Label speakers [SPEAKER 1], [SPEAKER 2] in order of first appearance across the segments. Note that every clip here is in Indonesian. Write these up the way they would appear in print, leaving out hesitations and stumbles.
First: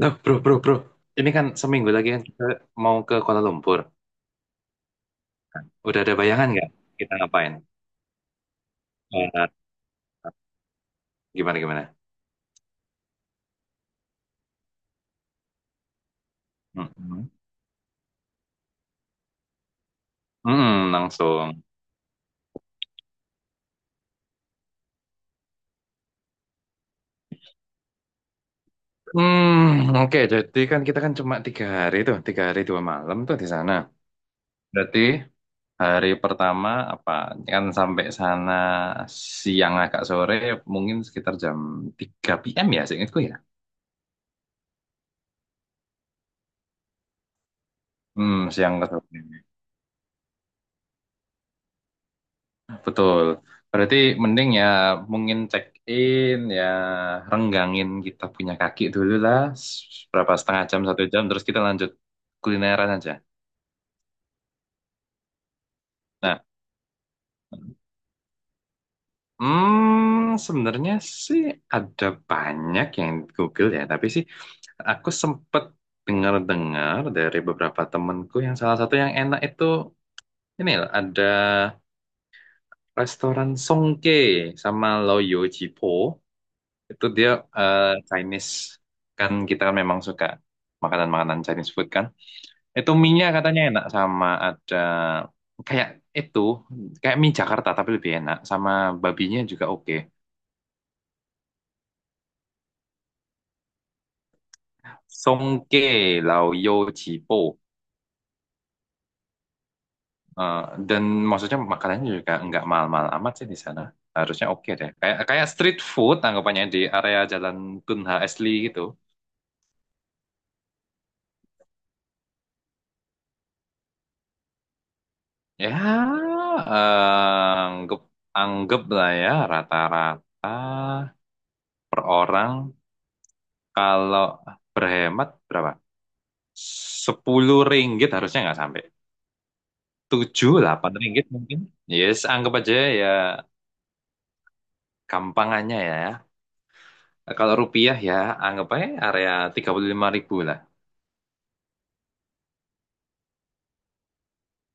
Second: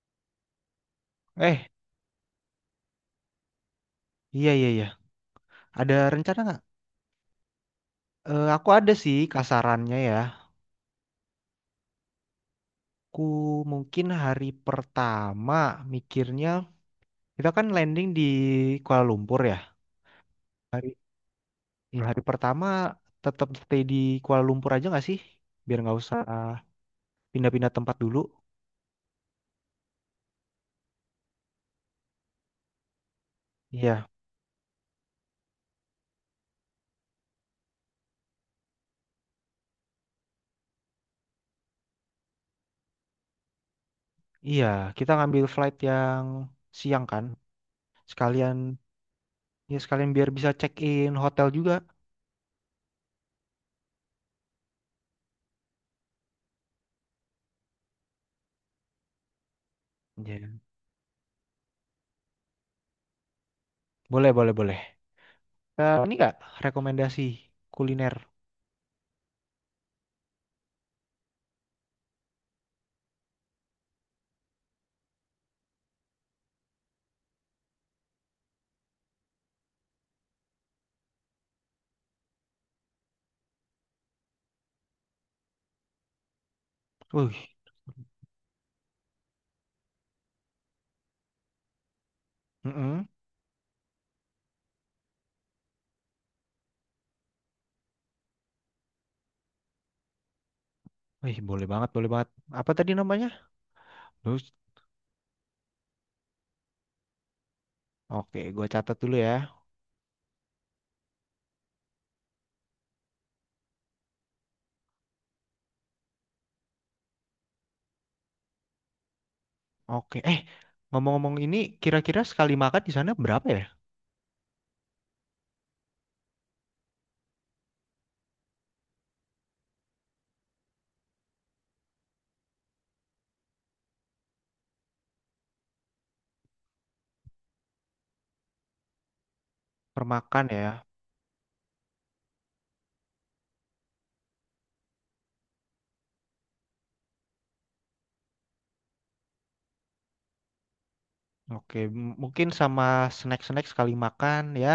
[SPEAKER 1] Nah, bro, bro, bro. Ini kan
[SPEAKER 2] Eh,
[SPEAKER 1] seminggu lagi kan kita mau ke Kuala Lumpur.
[SPEAKER 2] iya, iya, iya. Ada
[SPEAKER 1] Udah ada
[SPEAKER 2] rencana
[SPEAKER 1] bayangan
[SPEAKER 2] nggak?
[SPEAKER 1] nggak kita ngapain?
[SPEAKER 2] Aku ada sih
[SPEAKER 1] Eh,
[SPEAKER 2] kasarannya ya.
[SPEAKER 1] gimana gimana?
[SPEAKER 2] Aku mungkin hari pertama mikirnya
[SPEAKER 1] Mm-mm.
[SPEAKER 2] kita kan landing di Kuala Lumpur ya. Hari
[SPEAKER 1] Langsung.
[SPEAKER 2] Hari pertama tetap stay di Kuala Lumpur aja nggak sih? Biar nggak usah pindah-pindah tempat dulu.
[SPEAKER 1] Hmm, oke. Jadi kan kita kan cuma tiga hari tuh, tiga hari dua malam tuh di sana.
[SPEAKER 2] Iya,
[SPEAKER 1] Berarti hari pertama apa? Kan sampai sana siang agak sore, mungkin sekitar jam 3 PM ya, seingatku ya.
[SPEAKER 2] iya. Kita ngambil flight yang siang kan.
[SPEAKER 1] Hmm,
[SPEAKER 2] Sekalian
[SPEAKER 1] siang ke sore.
[SPEAKER 2] sekalian biar bisa check in hotel juga.
[SPEAKER 1] Betul. Berarti mending ya mungkin check in ya renggangin kita punya kaki dulu lah berapa
[SPEAKER 2] Iya.
[SPEAKER 1] setengah jam satu jam terus kita lanjut kulineran aja.
[SPEAKER 2] Boleh, boleh, boleh. Eh, ini nggak
[SPEAKER 1] Nah,
[SPEAKER 2] rekomendasi kuliner?
[SPEAKER 1] sebenarnya sih ada banyak yang di Google ya, tapi sih aku sempet dengar-dengar dari beberapa temenku yang salah satu yang enak itu ini loh, ada restoran Songke sama Loyo Jipo. Itu dia
[SPEAKER 2] Wih.
[SPEAKER 1] eh, Chinese. Kan kita kan memang suka makanan-makanan Chinese food kan. Itu
[SPEAKER 2] Mm-mm.
[SPEAKER 1] mie-nya katanya enak sama ada kayak itu, kayak mie Jakarta tapi lebih enak. Sama babinya juga oke.
[SPEAKER 2] Wih, boleh banget, boleh banget. Apa tadi namanya? Terus,
[SPEAKER 1] Songke Lao Yo Chi.
[SPEAKER 2] oke, gue catat dulu ya.
[SPEAKER 1] Eh, dan maksudnya makanannya juga nggak mahal-mahal amat sih di sana. Harusnya oke deh. Kayak kayak street food anggapannya di area Jalan Tun H. Asli gitu.
[SPEAKER 2] Oke, eh, ngomong-ngomong ini, kira-kira sekali makan di sana berapa ya?
[SPEAKER 1] Ya, anggap anggap lah ya rata-rata per orang kalau berhemat berapa? 10 ringgit harusnya nggak sampai.
[SPEAKER 2] Permakan
[SPEAKER 1] tujuh
[SPEAKER 2] ya.
[SPEAKER 1] delapan ringgit mungkin. Yes, anggap aja ya gampangannya ya. Kalau rupiah ya anggap aja area 35.000 lah.
[SPEAKER 2] Oke, mungkin sama snack-snack sekali makan ya,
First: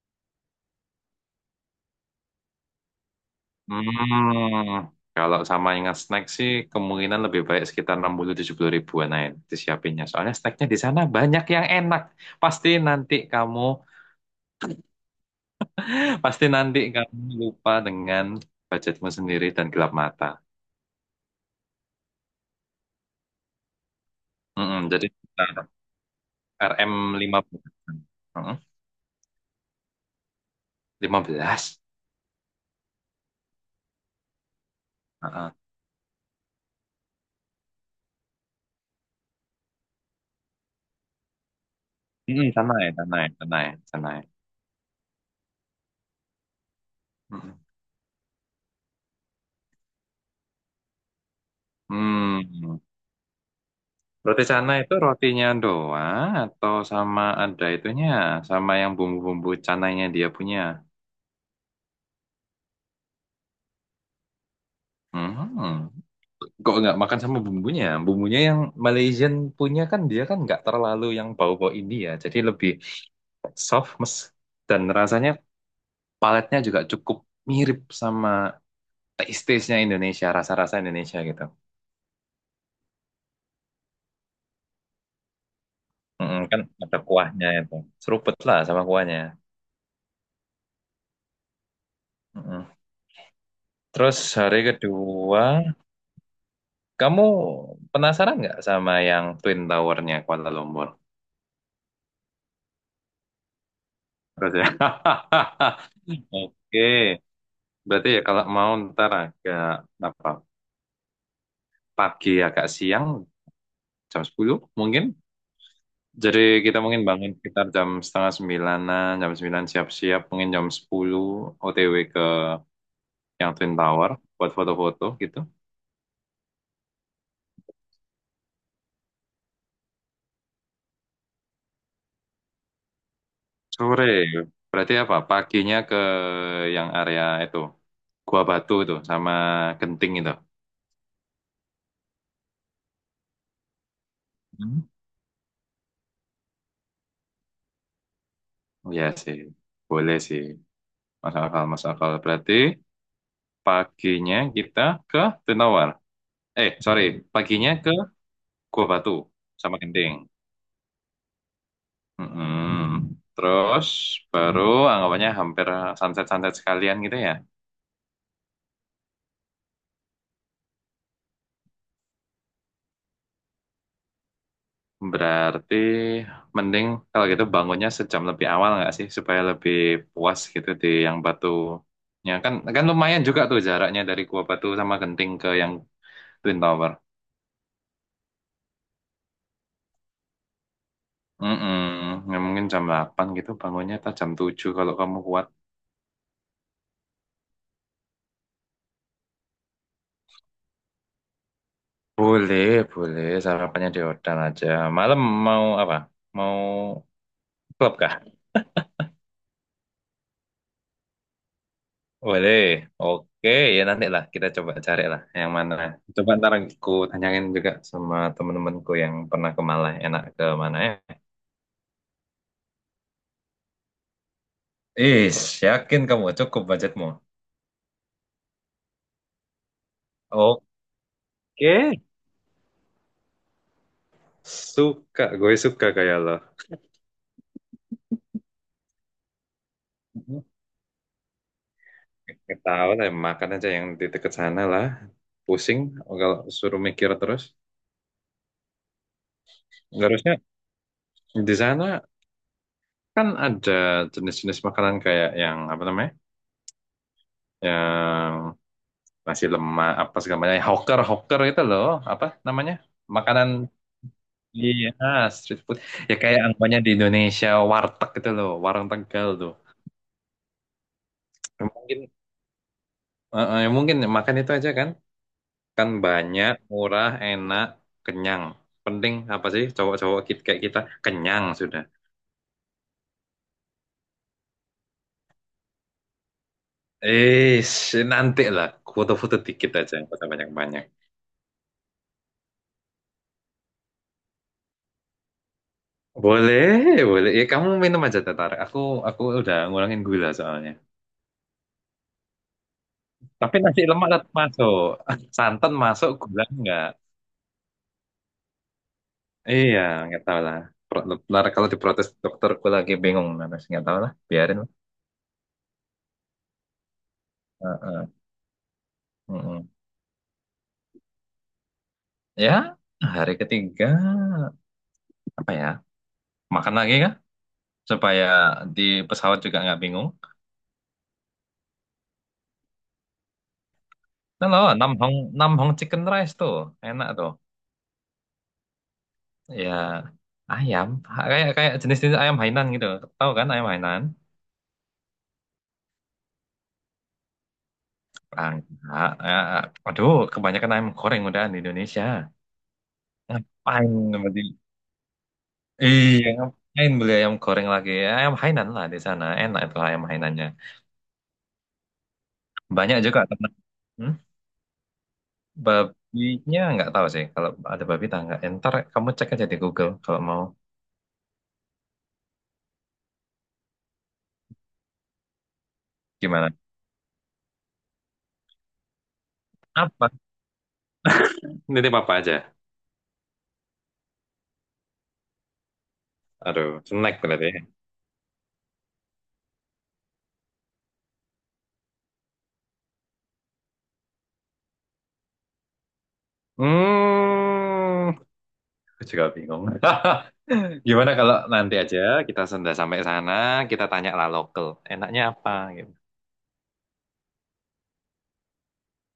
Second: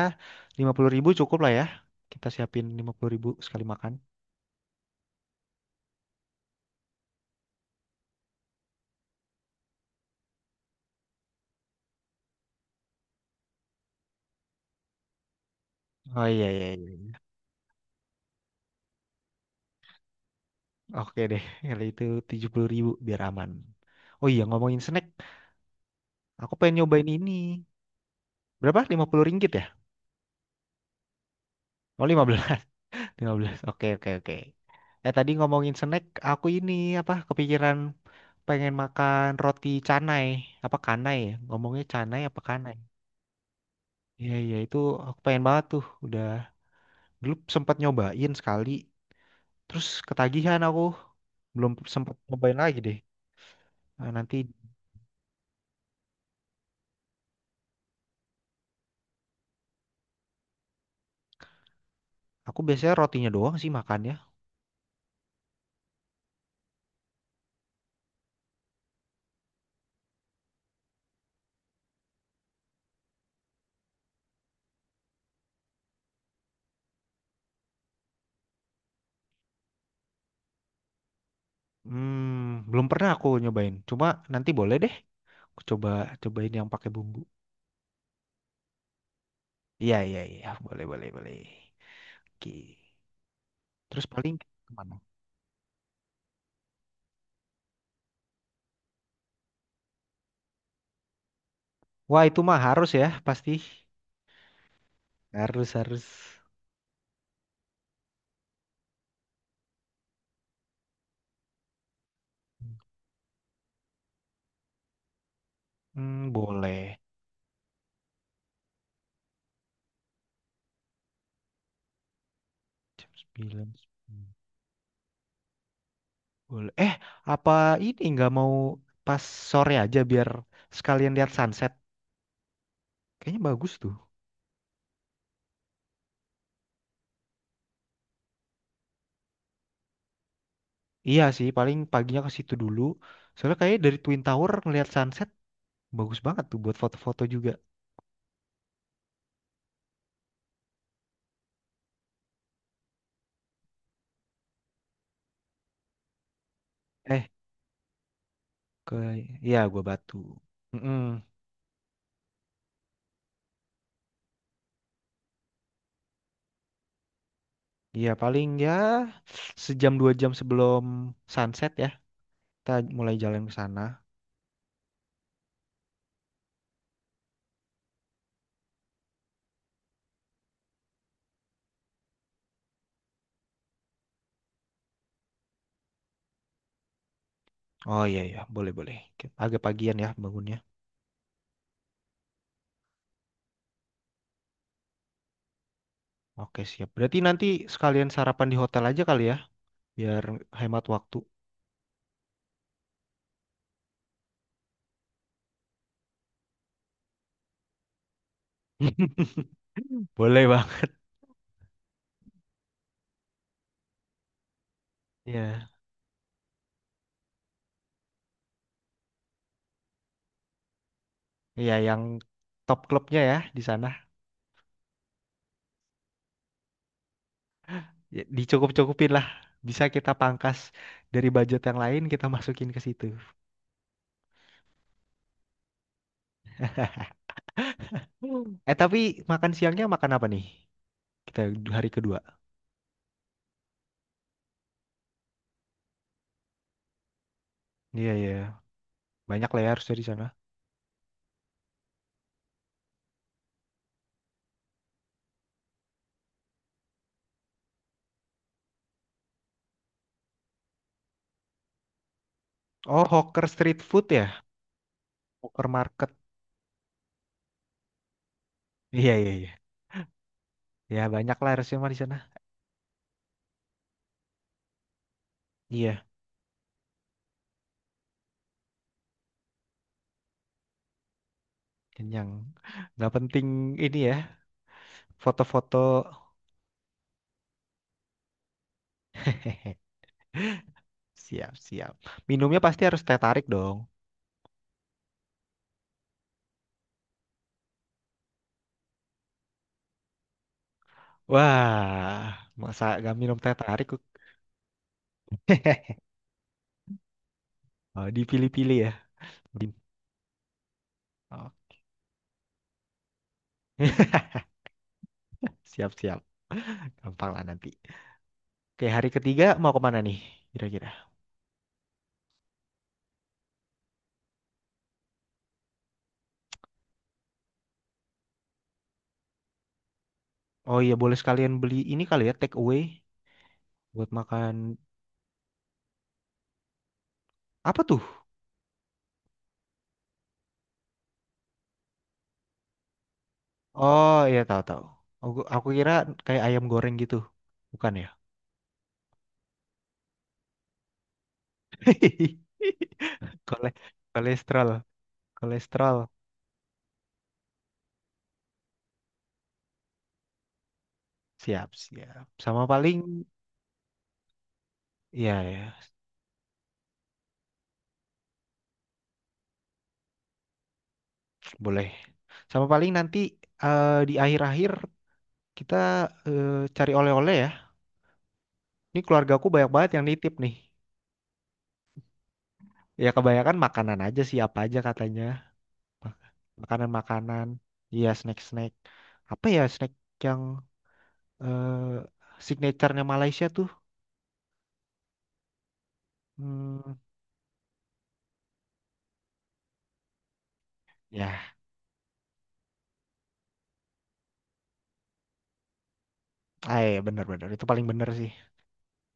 [SPEAKER 2] 50.000 cukup lah ya. Kita siapin 50.000 sekali makan.
[SPEAKER 1] Hmm, kalau sama ingat snack sih kemungkinan lebih baik sekitar 60-70 ribuan aja disiapinnya. Soalnya snacknya di sana banyak yang enak. Pasti nanti kamu,
[SPEAKER 2] Oh
[SPEAKER 1] pasti
[SPEAKER 2] iya, iya,
[SPEAKER 1] nanti
[SPEAKER 2] iya.
[SPEAKER 1] kamu lupa dengan budgetmu sendiri dan gelap mata.
[SPEAKER 2] Oke deh, kalau itu 70.000 biar aman. Oh iya,
[SPEAKER 1] Mm-mm,
[SPEAKER 2] ngomongin snack,
[SPEAKER 1] jadi sekitar
[SPEAKER 2] aku pengen
[SPEAKER 1] RM
[SPEAKER 2] nyobain ini.
[SPEAKER 1] 15. Mm-mm,
[SPEAKER 2] Berapa? 50 ringgit ya?
[SPEAKER 1] 15.
[SPEAKER 2] Oh, 15. Lima belas. Oke, oke, oke. Eh, tadi
[SPEAKER 1] Heeh.
[SPEAKER 2] ngomongin snack, aku ini apa kepikiran pengen makan roti canai. Apa kanai ya? Ngomongnya canai apa
[SPEAKER 1] Mm-mm, sana
[SPEAKER 2] kanai?
[SPEAKER 1] ya, sana ya, sana ya, sana ya.
[SPEAKER 2] Iya, iya, itu aku pengen banget tuh. Udah dulu
[SPEAKER 1] Mm-mm.
[SPEAKER 2] sempat nyobain sekali, terus ketagihan aku. Belum sempat nyobain lagi
[SPEAKER 1] Hmm.
[SPEAKER 2] deh. Nah,
[SPEAKER 1] Roti
[SPEAKER 2] nanti
[SPEAKER 1] canai itu rotinya doang atau sama ada itunya, sama yang bumbu-bumbu canainya dia punya.
[SPEAKER 2] aku biasanya rotinya doang sih makannya.
[SPEAKER 1] Hmm. Kok nggak makan sama bumbunya? Bumbunya yang Malaysian punya kan dia kan nggak terlalu yang bau-bau India, jadi lebih soft mes dan rasanya paletnya juga cukup mirip sama taste-taste-nya Indonesia, rasa-rasa Indonesia gitu.
[SPEAKER 2] Hmm, belum pernah aku nyobain. Cuma nanti boleh deh. Aku coba
[SPEAKER 1] Mm-mm,
[SPEAKER 2] cobain
[SPEAKER 1] kan
[SPEAKER 2] yang pakai
[SPEAKER 1] ada
[SPEAKER 2] bumbu.
[SPEAKER 1] kuahnya itu, seruput lah sama kuahnya.
[SPEAKER 2] Iya, iya, iya, boleh, boleh, boleh.
[SPEAKER 1] Mm-mm.
[SPEAKER 2] Oke. Terus
[SPEAKER 1] Terus
[SPEAKER 2] paling
[SPEAKER 1] hari
[SPEAKER 2] kemana?
[SPEAKER 1] kedua. Kamu penasaran nggak sama yang Twin Tower-nya Kuala Lumpur?
[SPEAKER 2] Wah, itu mah harus ya pasti.
[SPEAKER 1] Terus ya.
[SPEAKER 2] Harus, harus.
[SPEAKER 1] Oke, berarti ya kalau mau ntar agak apa pagi agak siang jam 10 mungkin.
[SPEAKER 2] Hmm,
[SPEAKER 1] Jadi kita
[SPEAKER 2] boleh.
[SPEAKER 1] mungkin bangun sekitar jam setengah sembilanan, jam 9 siap-siap, mungkin jam 10 OTW ke
[SPEAKER 2] Jam
[SPEAKER 1] yang
[SPEAKER 2] sembilan
[SPEAKER 1] Twin Tower
[SPEAKER 2] hmm,
[SPEAKER 1] buat foto-foto gitu.
[SPEAKER 2] Boleh. Eh, apa ini nggak mau pas sore aja biar sekalian lihat sunset. Kayaknya bagus tuh.
[SPEAKER 1] Sore, berarti apa? Paginya ke yang area itu, Gua Batu itu sama Genting itu.
[SPEAKER 2] Iya sih paling paginya ke situ dulu. Soalnya kayaknya dari Twin Tower ngelihat sunset bagus banget tuh buat foto-foto juga.
[SPEAKER 1] Oh ya sih, boleh sih. Masuk akal, masuk akal. Berarti paginya kita ke Tunawar. Eh, sorry,
[SPEAKER 2] Eh
[SPEAKER 1] paginya ke Gua
[SPEAKER 2] ke
[SPEAKER 1] Batu
[SPEAKER 2] Iya,
[SPEAKER 1] sama
[SPEAKER 2] Gua
[SPEAKER 1] Genting.
[SPEAKER 2] Batu. Mm-mm.
[SPEAKER 1] Mm-mm. Terus baru anggapannya hampir sunset-sunset sekalian gitu ya.
[SPEAKER 2] Iya paling ya sejam 2 jam sebelum sunset ya kita mulai jalan ke sana.
[SPEAKER 1] Berarti mending kalau gitu bangunnya sejam lebih awal nggak sih supaya lebih puas gitu di yang Batunya kan kan lumayan juga tuh jaraknya dari Gua Batu sama Genting ke yang Twin Tower.
[SPEAKER 2] Oh iya ya, boleh, boleh. Agak pagian ya bangunnya.
[SPEAKER 1] Ya, mungkin jam 8 gitu bangunnya atau jam 7 kalau kamu kuat.
[SPEAKER 2] Oke siap. Berarti nanti sekalian sarapan di hotel aja kali ya, biar hemat waktu.
[SPEAKER 1] Boleh, boleh. Sarapannya di hotel aja. Malam mau apa? Mau klub kah?
[SPEAKER 2] Boleh bang.
[SPEAKER 1] Boleh. Oke, ya nanti lah kita coba cari lah yang
[SPEAKER 2] Iya,
[SPEAKER 1] mana. Coba ntar aku tanyain juga sama temen-temenku yang pernah ke Malah enak ke mana ya.
[SPEAKER 2] iya yang top klubnya ya di sana.
[SPEAKER 1] Is, yakin kamu cukup budgetmu?
[SPEAKER 2] Ya, dicukup-cukupin lah. Bisa kita pangkas dari budget yang lain
[SPEAKER 1] Oke.
[SPEAKER 2] kita masukin ke situ.
[SPEAKER 1] Suka, gue suka kayak lo.
[SPEAKER 2] Hmm. Eh, tapi makan siangnya makan apa nih? Kita hari kedua.
[SPEAKER 1] Nggak tahu lah, makan aja yang di dekat sana lah. Pusing kalau suruh mikir terus.
[SPEAKER 2] Iya, iya, banyak lah ya harusnya di
[SPEAKER 1] Nggak
[SPEAKER 2] sana.
[SPEAKER 1] harusnya di sana kan ada jenis-jenis makanan kayak yang apa namanya? Yang nasi lemak apa segala macam. Hawker, hawker itu loh, apa namanya?
[SPEAKER 2] Oh, hawker
[SPEAKER 1] Makanan.
[SPEAKER 2] street food ya,
[SPEAKER 1] Iya, street
[SPEAKER 2] hawker
[SPEAKER 1] food.
[SPEAKER 2] market.
[SPEAKER 1] Ya kayak anggapannya di Indonesia warteg gitu loh, warung
[SPEAKER 2] Iya,
[SPEAKER 1] Tegal
[SPEAKER 2] iya, iya.
[SPEAKER 1] tuh.
[SPEAKER 2] Ya banyak lah
[SPEAKER 1] Ya
[SPEAKER 2] harusnya mah di
[SPEAKER 1] Mungkin
[SPEAKER 2] sana.
[SPEAKER 1] ya mungkin makan itu aja kan. Kan
[SPEAKER 2] Iya.
[SPEAKER 1] banyak, murah, enak, kenyang. Penting apa sih cowok-cowok kayak kita? Kenyang sudah.
[SPEAKER 2] Kenyang. Nggak penting ini ya, foto-foto.
[SPEAKER 1] Eh, nanti lah. Foto-foto dikit aja, nggak usah banyak-banyak.
[SPEAKER 2] Siap, siap. Minumnya pasti harus teh tarik dong.
[SPEAKER 1] Boleh, boleh. Ya, kamu minum aja tetar. Aku udah ngurangin gula soalnya.
[SPEAKER 2] Wah, masa nggak minum teh
[SPEAKER 1] Tapi nasi
[SPEAKER 2] tarik? Kuk?
[SPEAKER 1] lemak tetap masuk. Santan masuk, gula enggak.
[SPEAKER 2] Oh, dipilih-pilih ya. Dim.
[SPEAKER 1] Iya, nggak tahu lah. Pro- Ntar
[SPEAKER 2] Oh.
[SPEAKER 1] kalau diprotes dokterku lagi bingung. Nanti nggak tahu lah, biarin lah.
[SPEAKER 2] Siap-siap. Gampang lah nanti.
[SPEAKER 1] Heeh,
[SPEAKER 2] Oke, hari ketiga
[SPEAKER 1] heeh.
[SPEAKER 2] mau kemana nih? Kira-kira.
[SPEAKER 1] Ya, hari ketiga apa ya? Makan lagi kah? Supaya di pesawat juga nggak bingung.
[SPEAKER 2] Oh iya, boleh sekalian beli ini kali ya, take away. Buat
[SPEAKER 1] Nah, loh,
[SPEAKER 2] makan.
[SPEAKER 1] Nam Hong Nam Hong Chicken Rice tuh enak tuh.
[SPEAKER 2] Apa tuh?
[SPEAKER 1] Ya ayam kayak kayak jenis-jenis ayam Hainan gitu. Tahu kan ayam Hainan?
[SPEAKER 2] Oh iya, tahu-tahu. Aku kira kayak ayam goreng gitu. Bukan ya?
[SPEAKER 1] Ah, enggak. Ah, ah. Aduh, kebanyakan ayam goreng udah di Indonesia.
[SPEAKER 2] Kole-
[SPEAKER 1] Ngapain berarti?
[SPEAKER 2] Kolesterol. Kolesterol.
[SPEAKER 1] Iya, ngapain beli ayam goreng lagi? Ayam Hainan lah di sana. Enak itu ayam Hainannya.
[SPEAKER 2] Siap, siap. Sama
[SPEAKER 1] Banyak
[SPEAKER 2] paling
[SPEAKER 1] juga teman. Hmm?
[SPEAKER 2] ya, ya,
[SPEAKER 1] Babinya nggak tahu sih. Kalau ada babi tak nggak. Ntar kamu cek aja di Google kalau mau.
[SPEAKER 2] boleh. Sama paling nanti, di akhir-akhir kita,
[SPEAKER 1] Gimana?
[SPEAKER 2] cari oleh-oleh ya. Ini keluargaku banyak banget yang
[SPEAKER 1] Apa?
[SPEAKER 2] nitip nih.
[SPEAKER 1] Nitip apa aja?
[SPEAKER 2] Ya kebanyakan makanan aja sih apa aja katanya. Mak-
[SPEAKER 1] Aduh, snack
[SPEAKER 2] Makanan-makanan.
[SPEAKER 1] berarti.
[SPEAKER 2] Iya, snack-snack. Apa ya snack yang eh signaturenya Malaysia tuh? Hmm,
[SPEAKER 1] Hmm, aku juga bingung. Gimana kalau
[SPEAKER 2] ya,
[SPEAKER 1] nanti aja kita sudah sampai sana, kita tanya lah lokal, enaknya apa gitu.
[SPEAKER 2] ah, iya, bener-bener itu paling bener sih.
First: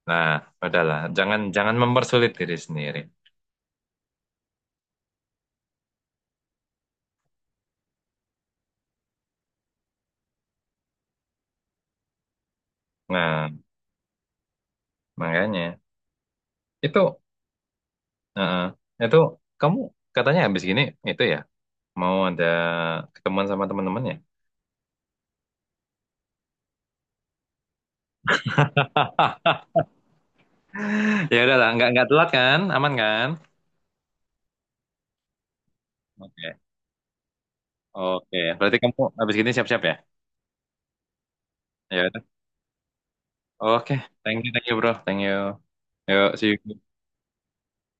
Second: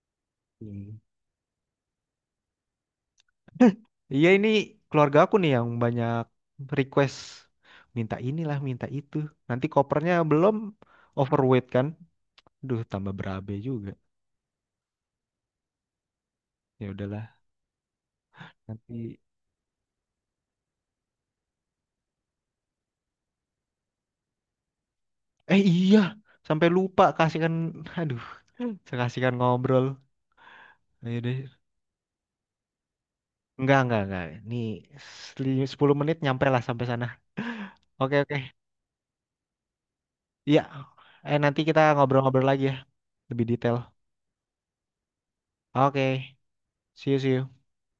[SPEAKER 1] Nah,
[SPEAKER 2] Hmm.
[SPEAKER 1] udahlah, jangan jangan mempersulit diri sendiri.
[SPEAKER 2] Iya ini keluarga aku nih yang banyak request minta inilah minta itu. Nanti kopernya belum overweight kan. Duh tambah
[SPEAKER 1] Nah,
[SPEAKER 2] berabe juga.
[SPEAKER 1] makanya
[SPEAKER 2] Ya
[SPEAKER 1] itu,
[SPEAKER 2] udahlah
[SPEAKER 1] eh, itu
[SPEAKER 2] nanti.
[SPEAKER 1] kamu katanya habis gini itu ya mau ada ketemuan sama teman temannya ya?
[SPEAKER 2] Iya, sampai lupa kasihkan. Aduh saya kasihkan ngobrol. Ayo
[SPEAKER 1] Ya
[SPEAKER 2] deh.
[SPEAKER 1] udahlah, nggak telat kan, aman kan?
[SPEAKER 2] Enggak, enggak, enggak. Nih, 10 menit nyampe
[SPEAKER 1] Oke,
[SPEAKER 2] lah sampai sana. Oke, oke.
[SPEAKER 1] Oke, berarti kamu habis gini siap-siap ya?
[SPEAKER 2] Iya. Eh, nanti kita
[SPEAKER 1] Ya
[SPEAKER 2] ngobrol-ngobrol lagi ya lebih detail.
[SPEAKER 1] Oke, thank you bro, thank you.
[SPEAKER 2] Oke.
[SPEAKER 1] Yuk, see you.
[SPEAKER 2] See you, see you.